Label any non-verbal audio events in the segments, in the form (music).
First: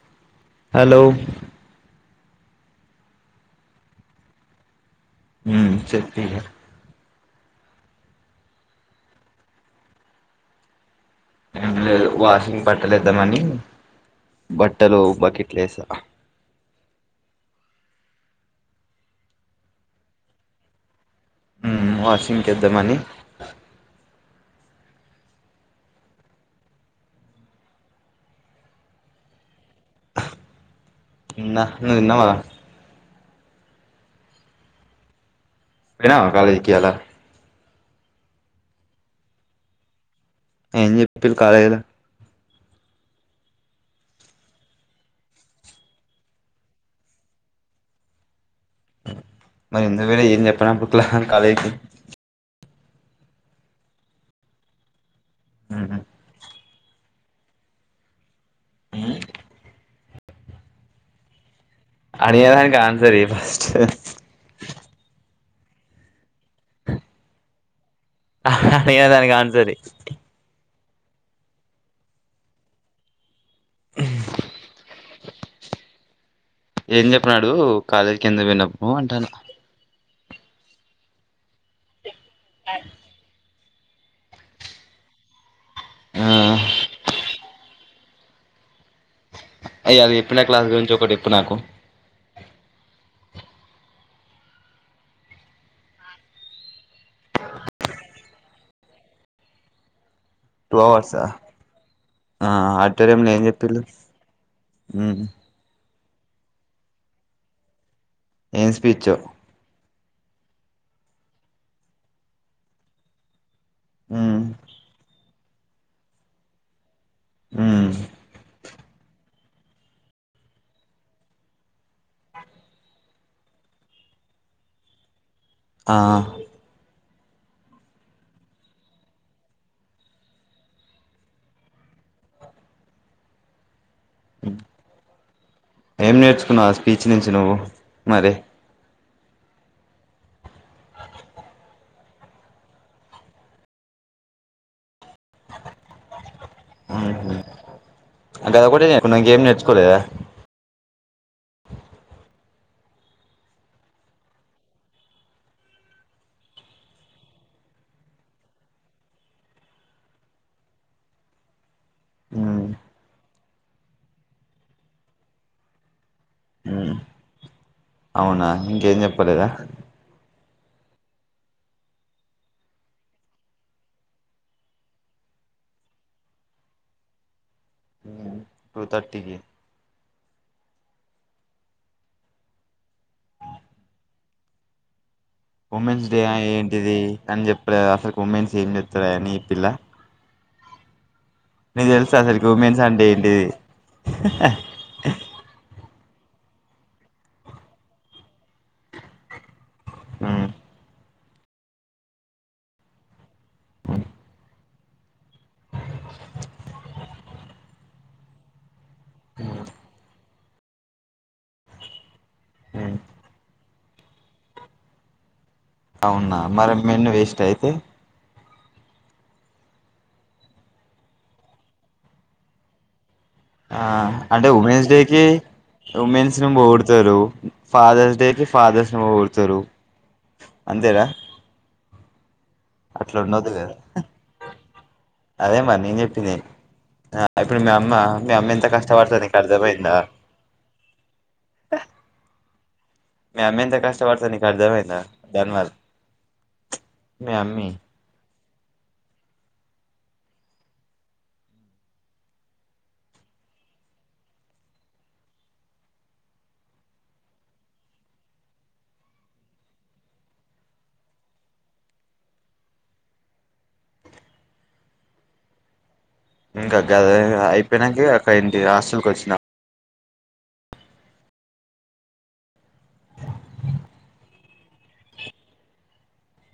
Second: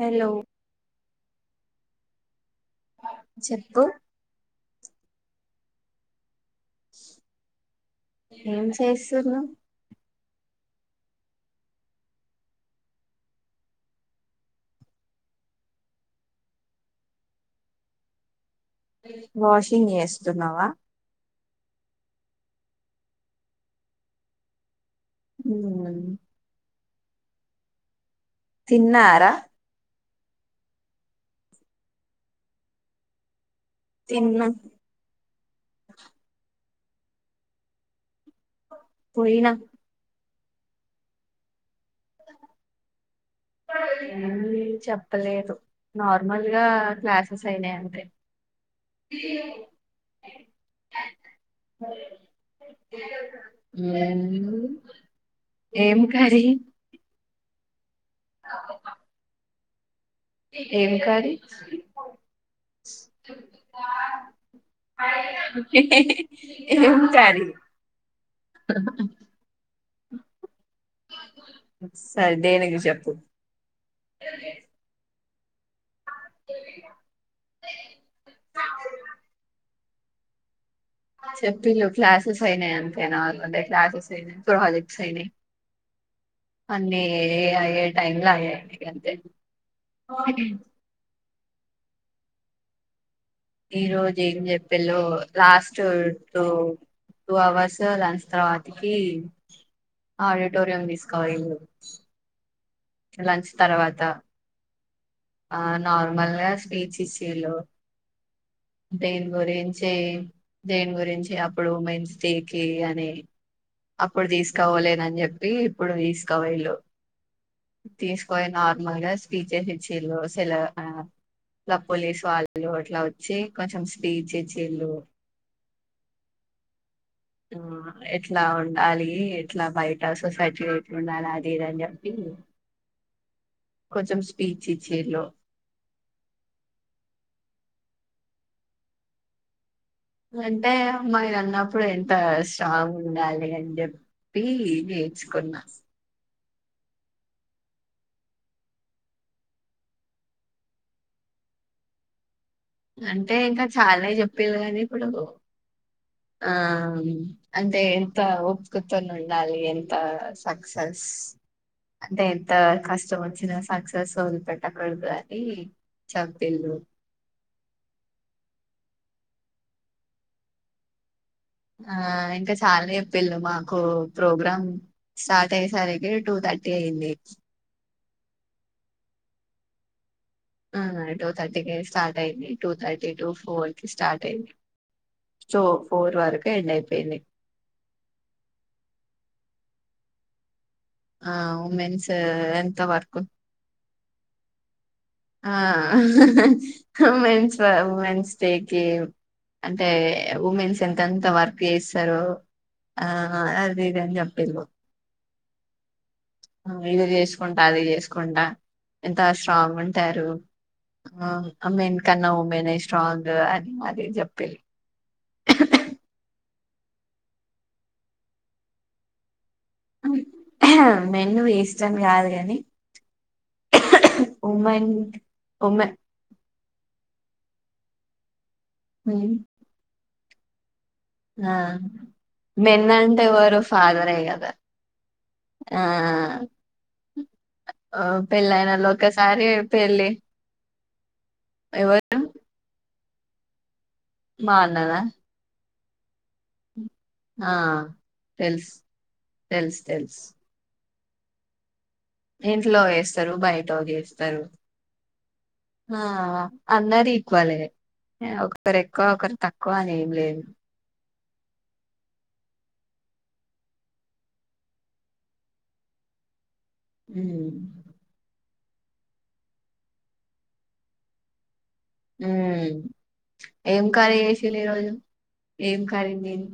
Hello hello చెప్పు ఉమ్ చేప్పింకా ఏం చేస్తున్నావ్? ఏం లేదు వాషింగ్ బట్టలఏద్దాం అని బట్టలు బకెట్లేసా వాషింగ్ చేస్తున్నావా? ఉమ్ వాషింగ్ కేద్దామని ఉమ్ తిన్నారా? తిన్న నువ్వు తిన్నవా? తిన్న పోయినవా కాలేజీకియాలా? పోయిన ఏంజెప్పిరు కాలేజిలు ఏమి చెప్పలేదు నార్మల్గా క్లాసెస్ అయినాయి అంతే. మరి ఎందుకుపోయినవ్ ఏంజెప్పునప్పుడు క్లా కాలేజ్ ఉమ్ ఉహు ఎం కర్రీ? మ్ ఏం కారి అడిగినదానికి ఆన్సర్ ఈయూ ఫస్టో ఇహిహి ఎం కారీ? అహ్హ్ ఇగ దానికి ఆన్సర్ ఈ సరే దేనికి చెప్పు ఏం చెప్పినాడు కాలేజీకి ఎందుకు పోయినవు అంటాన చెప్పిలుు క్లాసెస్ అయినాయి అంతేనా వా క్లాసెస్ అయినాయి, ప్రాజెక్ట్స్ అయినాయి. ఆ అన్నీ ఏ ఏ అయ్యే టైమ్లా అయ్యాయితాయి గంతే అయ్య అది చేపిన క్లాస్ గురించి ఒకటి ఎప్పు నాకు ఈ రోజు ఏం చెప్పెల్లో లాస్ట్ టో టూ అవర్స్ లంచ్ తర్వాతికి టూ ఆడిటోరియం అవర్సా తీసుకోవాలిన్ ఆ ఆడిటోరియంలో ఏం చేప్పిర్లు ఉ నార్మల్గా స్పీచ్ ఇస్లిలు ఏం స్పీచో దేన్గురిన్ చే దేని గురించి అప్పుడు ఉమెన్స్ డే కి అని అప్పుడు ఉమ్ తీసుకోవలేనని చెప్పి ఇప్పుడు తీసుకో పోయిలు. ఉమ్ తీసుకోయి నార్మల్ గా స్పీచెస్ ఇచ్చిలు సేల ఆ ఇలా పోలీస్ వాళ్ళు అట్లా వచ్చి కొంచెం స్పీచ్ ఇచ్చిల్లు ఆ ఆ ఎట్లా ఉండాలి ఎట్లా బయట సొసైటీ ఎట్ల ఉండాలి. అది ఇది అని చెపి ఉ ఇచ్చిళ్ళు ఏం నేర్చుకున్నావు ఆ స్పీచ్ నుంచి నువ్వు మరి అంటే అమ్మాయి అన్నప్పుడు ఎంత స్ట్రాంగ్ ఉండాలి అని జెపి పి నేర్చుకున్న మ్మ్ గదోకటే ఇంకేం నేర్చుకోలేదా? అంటే ఇంకా చాల్నే జెప్పిరు గానీ ఇప్పుడు ఆ అంటే ఎంతా ఓపికతోనుండలే ఎంతా సక్సెస్ అంటే ఎంతా ఉమ్ కష్టం ఓచ్చిన సక్సెస్ ఒదిలిపెట్టకూడదు అని చెప్పిళ్ళు హ్మ్ అవున ఇంకేం జేప్పలేద ఆ ఇంకా చాలచెప్పిన్లు మాకు ప్రోగ్రామ్ స్టార్ట్ అయ్యసరికి టూ థర్టీ ఆయింది టూ థర్టీ కి హ్మ్ టూ థర్టీకి స్టార్ట్ అయింది టూ థర్టీ టూ ఫోర్ కి స్టార్ట్ అయింది సో ఉమెన్స్ ఫోర్ డే వరకు ఎండ్ ఏంటిది అయిపోయింది అన్ చెప్పలేద అసల ఉమెన్స్ ఏం జెప్తలే ఈ పిల్ల ఆ నీకు తెలుసా ఉమెస్సూ అసలుకి ఎంత ఉమెన్స్ అంటే వర్క్ ఏంటిది ఆ ఉమెన్స్ ఉమెన్స్ డే కి అంటే ఉమ్ ఉమెన్స్ ఎంతెంత వర్క్ ఏస్తరో ఆ ఆ అధి ఇది అని జేప్పిల్లు ఇది జేస్కూంట అది ఆసుకుంట ఎంత స్ట్రాంగ్ ఉంటారు ఆ ఆమెన్ కన్నా ఉమెన్ ఏ స్ట్రాంగ్ అద్ అది జెప్పేల్లు అవునా మరే మెన్ వేస్ట్ అయితే మెన్ను వేస్ట్ అని గాదు గాని ఆ అంటే ఉమెన్స్ డేకి ఉమెన్ విమెన్స్ నీ బొగుడుతారు ఫాదర్స్ డేకి ఫాదర్స్ నీ బొగుడుతారు అంతే గా ఆ మేన్నంటెఓరు ఫాదరే గద అదేమర్ నేన్ జెప్పింది ఆ ఇప్పుడు మీ అమ్మ మీ అమ్మేంత పెళ్ళయినోళ్ళు కష్టపడుతది నీక్ అర్థమయిందా ఎవరూ మీ అమ్మేంత కష్టవడుతదొ నీకు అర్థమయిందా అన్ననా అర్థంగాద్ ఆ తెల్స్ తెల్స్ తెల్స్ ఇంట్లో ఏస్తారు బయటో గేస్తారు ఆ అందర ఈక్వలే ఒకరు ఎక్కువ ఒకరు తక్కువ అన్ ఏం లెద్ ఇంకా గదేం ఉమ్ ఇపోనైక్క అక్కఇంటి హాస్టల్కఓచిన హ్మ్ ఏం ఖరీ జెషీలు ఈరోజు ఏం ఖరీ ఏద్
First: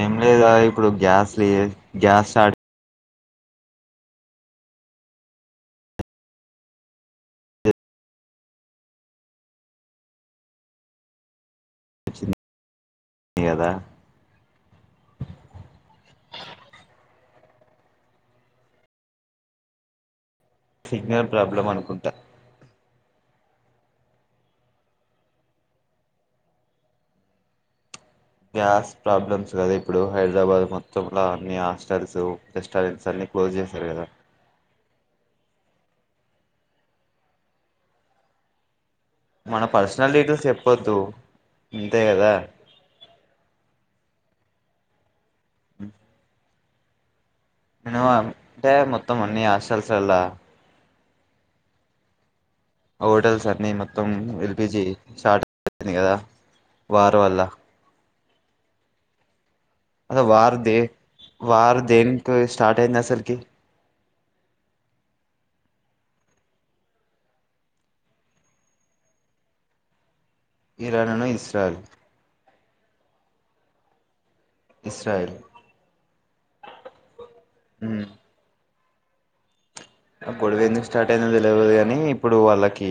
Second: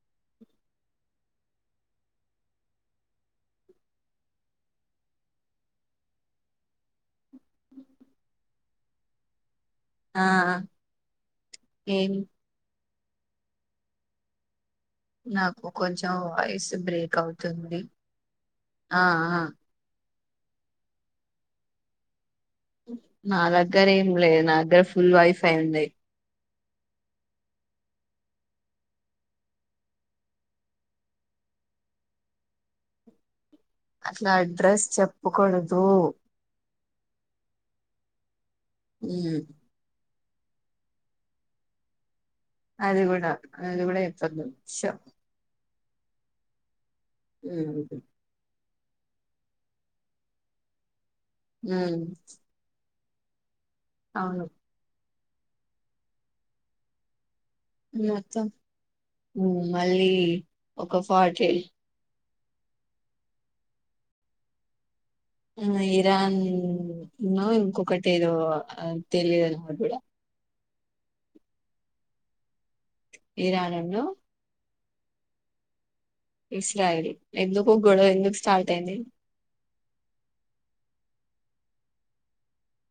ఏం లేదు అ ఇప్పుడు గ్యాస్ లెద్ గ్యాస్ స్టార్ట్ ఆ ఏం గదా నాకు కొంచెం వాయిస్ బ్రేక్ అవుతుంది ఆ ఆ సిగ్నల్ ప్రాబ్లం అనుకుంటా నా దగ్గర ఏం లేద్ నాగ్గర ఫుల్ వైఫై ఉంది గ్యాస్ ప్రాబ్లమ్స్ గదా ఇప్పుడు హైడ్రాబాద్ మొత్తంల అన్ని హాస్టల్స్ రెస్టారెంట్స్ అన్ని క్లోజ్ జేసర్ గదా చెప్పుకోడదు మన పర్సనల్ డిటెయిల్స్ చేప్పొద్దు ఇంతే గదా అదిగూడ అదిగూడ ఎప్పద్ షూ హ్మ్ ఎందుకు అంటే మొత్తం అన్ని హాస్టల్స్ ఓలా ఉమ్మ్ హోటల్స్ అన్ని మొత్తం ఎ ల్పి జి షార్టె కదా వార్ వల్ల మొత్తం మళ్ళీ అసలు వార్ దే ఒక ఫార్టీ వారు దేనికి స్టార్ట్ అయింది అసల్కి ఇంగ ఇరాన్ నో ఇంకొకటి ఏదో అద్ తెలియదు నాగుడ ఇరానును ఇస్రాయిల్ ఇరానున్ను ఇస్రాయిల్ ఇస్రాయిల్ ఎందుకు గొడవెందుకు స్టార్ట్ అయింది. గొడవెందుకు స్టార్ట్ అయిందో తెలవదు గని ఇప్పుడు వాళ్ళకి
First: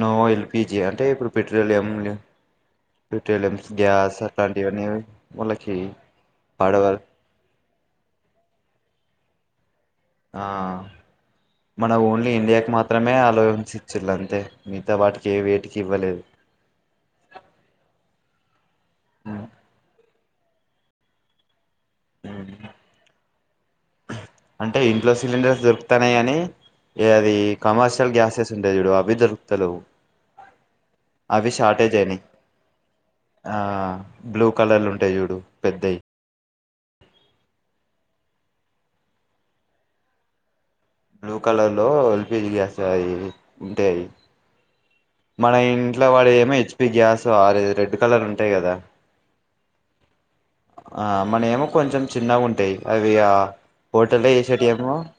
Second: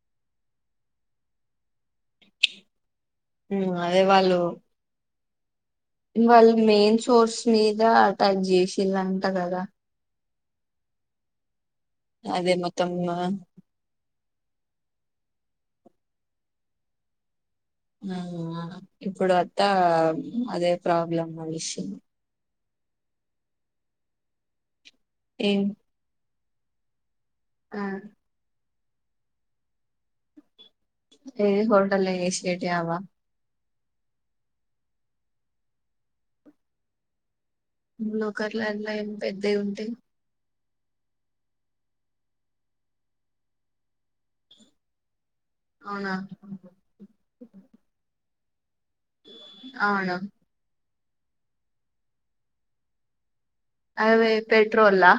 నో ఎల్పీజీ అంటే ఇప్పుడు పెట్రోలియంలు పెట్రోలియంస్ ఉమ్ గాస్ అట్లాంటివన్ని ముల వాళ్ళ్ మెయిన్ షోర్ష్ మీద అటాక్ చేసిళ్ళంట గదా ఆ మన ఓన్లీ అదే ఇండియాక్ మొత్తం మాత్రమే ఆ అల్లోవెన్స్ ఇచ్చిళ్ళద్ తే మిగ్తా వాటికి వేటికి ఇవ్వలేదు. ఆవ్వు ఆ ఇప్పుడ్ అత్తావ అదే ప్రాబ్లమ్ వచ్చిం ఉమ్. టే ఇంట్లో ఏం సిలిండర్స్ దొర్క్తున్నయ్ అని ఏ అది ఆ కమర్షియల్ గ్యాసెస్ ఉంటయ్ చూడు అవ్వే దొరక్కుతలేవు ఏ అవి షార్టేజ్ హోటల్లో ఐనయ్ చేసేటివి అవా ఆ బ్లూ కలర్ ల ఉంటయి చూడు పెద్దయ్ లుకలర్ ఏమ్ పెద్దయ్ ఉంటయ్ బ్లూ కలర్ లో ఎ ల్పి జి గ్యాస్ అది ఉంటయ్ మన ఇంట్లో అవునా వాడేదేమో హెచ్పి గ్యాస్ ఆర రెడ్ కలర్ ఉంటయి కదా ఔను ఆ మన ఏమో కొంచెం చిన్నగుంటయ్ అవి ఆ హోటల్లో అవి చేసేటివేమో పెట్రోల్లా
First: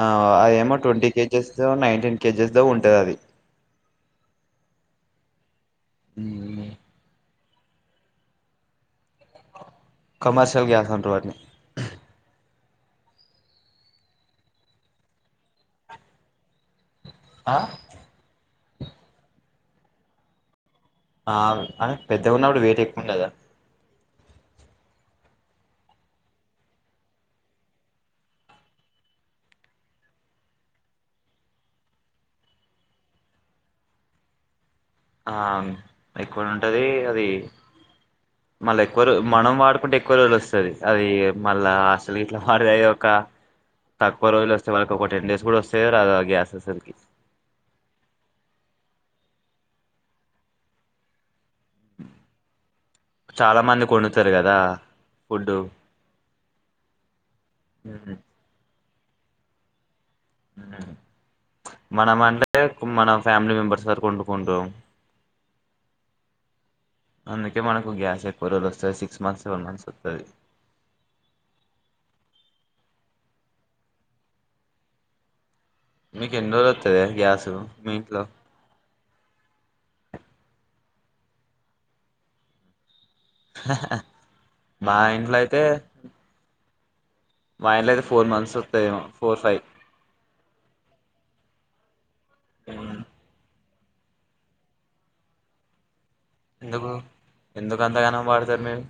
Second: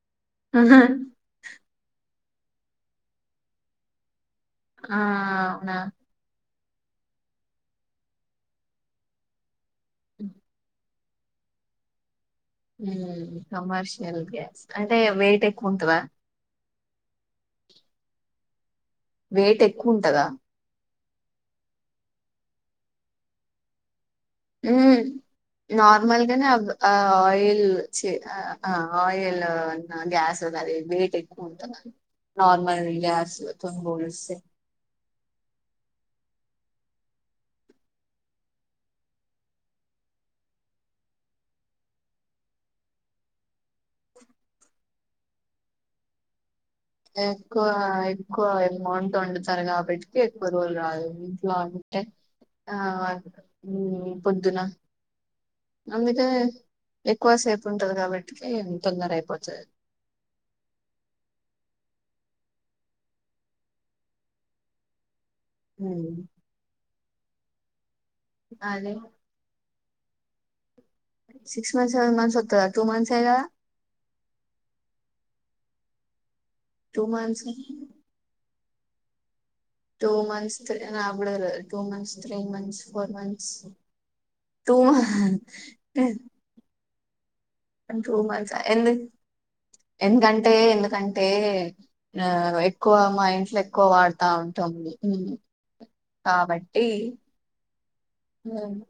ఆ అదేమో ట్వంటీ కేజెస్ ఇంట్లో ఉన్నయ్ టెన్ కేజెస్ దే ఉంటద్ అది ఆ అవున ఊ కమర్షియల్ గ్యాస్ అంటర్ వాట్నీ ఊ కమర్షియల్ గ్యాస్ అంటే వేయిట్ ఎక్కువ ఉంటదా అ వెయిట్ ఎక్వుంటదా ఆ అ పెద్దగ ఉన్నప్పుడు వెయిట్ ఎక్కువుండదా ఊమ్ నార్మల్గనే అవ్ ఆ ఆయిల్ చి అ ఆ ఆయిల్ న్న గ్యాస్ అది వేట్ ఎక్కువ ఉంటద నార్మల్ గాస్ తోని పోలిస్తే ఆ ఎక్కువనే ఉంటది అది మళ్ళ ఎక్కువ రో మనం వాడుకుంటే ఎక్కువ రోజుల్ ఒస్తది అది మళ్ళా హాస్టల్ గిట్ల (unintelligible) అ తక్కువ రోజుల్ ఒస్తే మనకి ఒక టెన్ డేస్ కూడ వస్తయో రాదో ఆ గ్యాస్ అసల్ క్వ ఎమౌంట్ వండుతరు కాబట్టి ఎక్కువ రోజుల్ రాదు అది లాంటే ఆ చాలా ఊ మందికి వండుతారు కదా పొద్దున ఫుడ్డు అందుకే ఎక్కువసేపు ఉంటది కాబట్టికి తొందర అయిపోతది ఉ మనం అంటే కు మన ఫ్యామిలీ మెంబర్స్ వరకు ఒండుకుంటం హ్ అందుకే మనకు గ్యాస్ ఎక్కో రోజుల్ ఒస్తది సిక్స్ మంత్స్ సెవెన్ మంత్స్ ఒత్తది. Six months seven months ఒత్తదా two మంత్సే గద మీకెన్ని రోజుల్ వత్తదే గ్యాసు మీ ఇంట్లో టూ మంత్స్ అ నాగూడతెల్వద్ two months three months four months two మా హా ఇంట్లో అయితే టెన్ మా ఇంట్లో అయితే టూ ఫోర్ మంత్స్ ఎందు వత్తదేమో ఫోర్ ఫైవ్ ఎందుకంటే ఎందుకన్ అంటే ఆ ఎక్కువ హ్మ్. మా ఇంట్లో ఎక్కువ వాడుతా ఉంటం మెము కాబట్టి ఎందుకు ఎందుకు అంతగానం వాడతారు మీరు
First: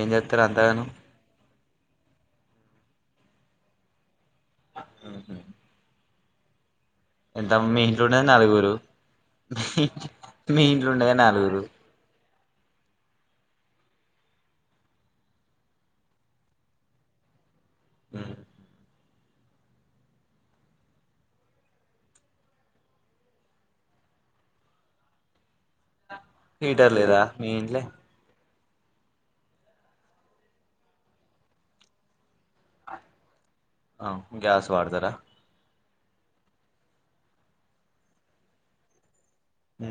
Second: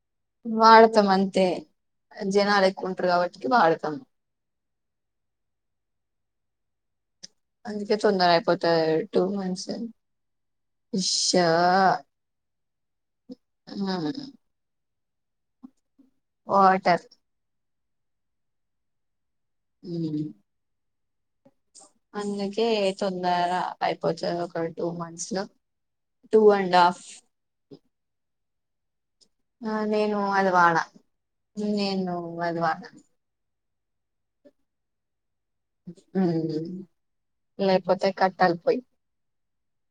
ఏం చేస్తారు అంతగానం వాడతం అంతే జనాల్ ఎక్కుంటర్ కాబట్టి వాడతం. అ అవును ఎంత మీ అందుకే ఇంట్లుండేద్ తొందర నలుగురు. అయిపోతది టూ మంత్స్ మీ ఇంట్లుండేదే ఫిష్ నలుగురు. హ వాటర్ మ్ మ్ అందుకే తొందర అయిపోతద్ ఒక టూ మంత్స్లో హీటర్ లేదా మీ ఇంట్లే ఆ నేను అది వాడ నేను అది వాడ. అవ్ గ్యాస్ వాడ్తరా? మ్ లేక్పోతే కట్టల్ పొయ్యి మ్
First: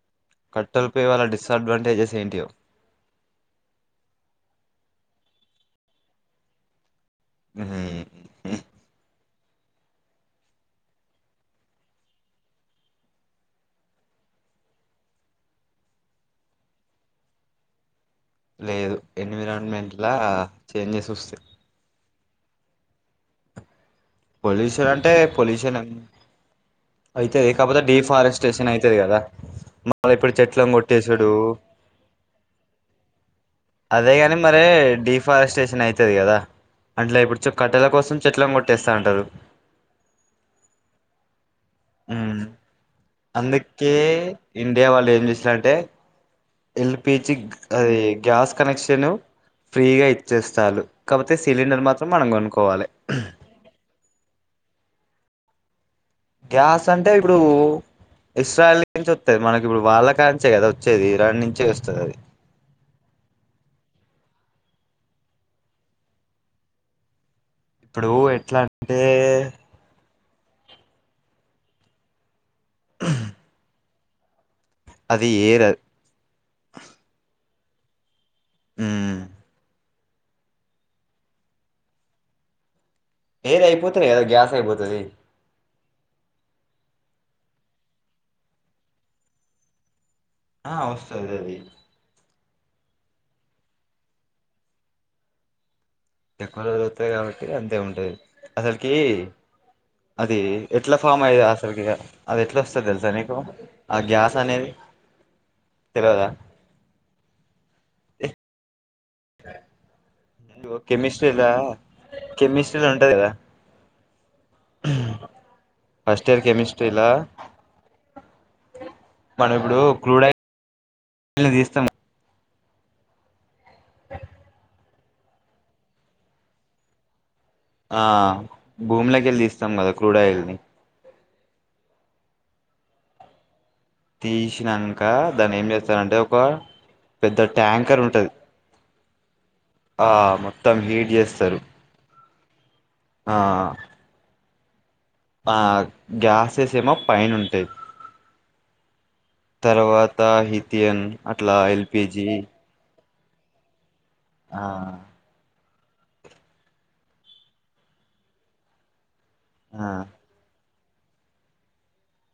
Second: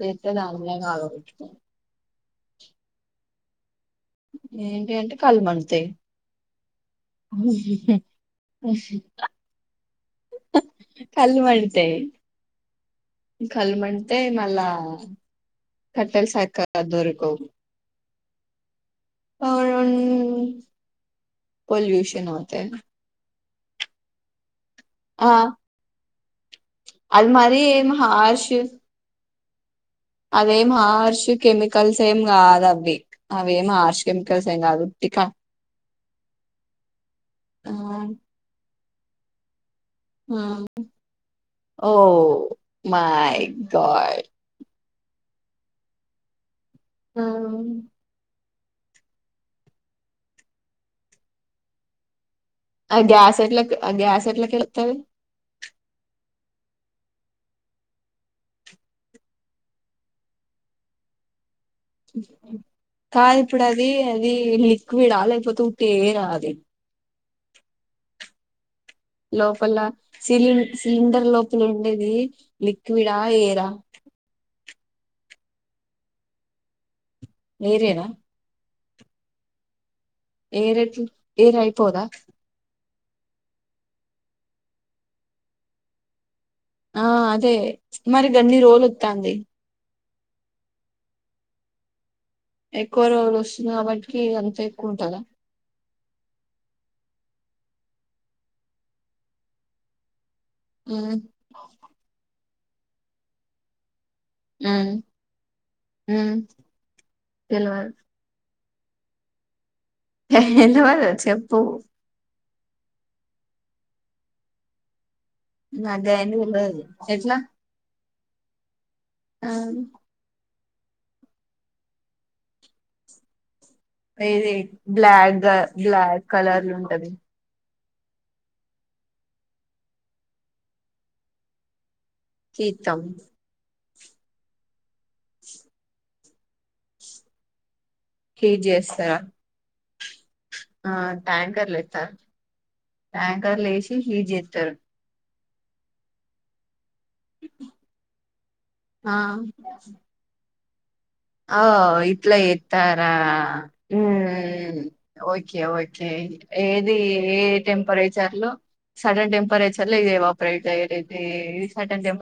లేతే కట్టల దానిలాగా పొయ్యి వళ్ళ ఆలోచించుకోవాలి డిస్అడ్వాంటేజెస్ ఏంటియో ఏంటి అంటే కళ్ళు మండుతయి. ఉమ్. అ కళ్ళు మండుతయి. కళ్ళు మండుతాయి మళ్ళా కట్టల్ సక్కగా దొరుకవ్ లేదు ఎన్విరాన్మెంట్లా చేంజెస్ వస్తయి. ఏమో తే పొల్యూ అంటే ఆ పొల్యూషన్ అది అయితది మరి కాకపోతే ఏం డిఫారెస్టేషన్ అయితది గదా అదేం హర్ష్ కెమికల్స్ ఏం కాదవి అదేగని మరి డిఫారెస్టేషన్ అయి తది గదా అంట్లే ఇప్పుడు ఆ, కట్టెల కోసం చెట్లను కొట్టేస్తా ఉంటారు. ఆ ఓ ఉమ్. My God! ఇగ వాళ్ళేం చేసింరంటే ఎల్ పి జిక్ అది గ్యాస్ కనెక్షను ఫ్రీగా ఇచ్చేస్తాన్లు కాపోతే సిలిండర్ మాత్రం మనం కొనుకొ ఆ గ్యాస్ ఎట్ల ఆ గ్యాస్ ఎట్ల తెలుత్తది. గ్యాస్ అంటే ఇప్పుడూ ఇస్రాయిల్ నుంచి వత్తది మనకిప్పుడు వాళ్ళ కానుంచే కదా వచ్చేది ఇరాన్ నుంచే వస్ కాద్ ఇప్పుడది దీ లిక్విడా లేక్పోతే ఉట్టి ఎయిరా అది ఇప్పుడు ఎట్లలంటే... లోపల సిలి సిలిండర్ లోపల ఉండేది లిక్విడా ఎయిరా అది ఏర ఎయిర్ ఏ రా మ్ ఏర్ ఎట్ల ఏర్ ఐపోదా ఎయిర్ అయిపోతెనే కదా గ్యాస్ అయిపోతది ఆ అదే మరి గన్ని రోజులు ఒత్తంది ఆ వొస్తది అది ఎక్కువ రోజులు వస్తుంది కాబట్టికి అంతా ఎక్కువ ఉంటందా లిక్విడ్ వదుల్తది కాబట్టి అంతే ఉంటది అసల్కి అది ఎట్ల ఉమ్ ఫామ్ అయి అసలుకి అది ఎట్ల వస్తద్ తెల్సా నీకు ఆ గ్యాస్ అనేది ఉమ్ తెల్వదా ఉమ్ తెలవదు ఓ తెలవదు కెమిస్ట్రీ రా చెప్పు కెమిస్ట్రీలో ఉంటది కదా నాకు ఫస్ట్ గయన్ని ఇయర్ తెలవదు కెమిస్ట్రీలా ఎట్లా ఆ మనం ఇప్పుడు క్రూడై ఆయిల్ తీస్తాము ఇది బ్లాక్గా బ్లాక్ కలర్లు ఉంటది ఆ భూమిలేకేలి తీస్తాం గా కదా క్రూడాయిల్ని కితం తీసినంక దాన్ని ఏం చేస్తానంటే ఒక పెద్ద ట్యాంక్ కర్ ఉంటది హీట్ చేస్తారా ఆ మొత్తం హీట్ చేస్తారు ఆ ట్యాంకర్ల ఏసి హీట్ జీతారు ఆ గ్యాసెస్ ఏమో పైన ఉంటాయి ఆ తర్వాత హిథయన్ ఆ ఇట్ల ఇతారా ఉ ఆ ఓకే ఓకే ఎ ఏది ఏ టెంపరేచర్ లో సడన్ టెంపరేచర్ ల్ ఆ ఇద ఎవప్రేట్ అయ్య తే వి సడన్ టెంప్ట్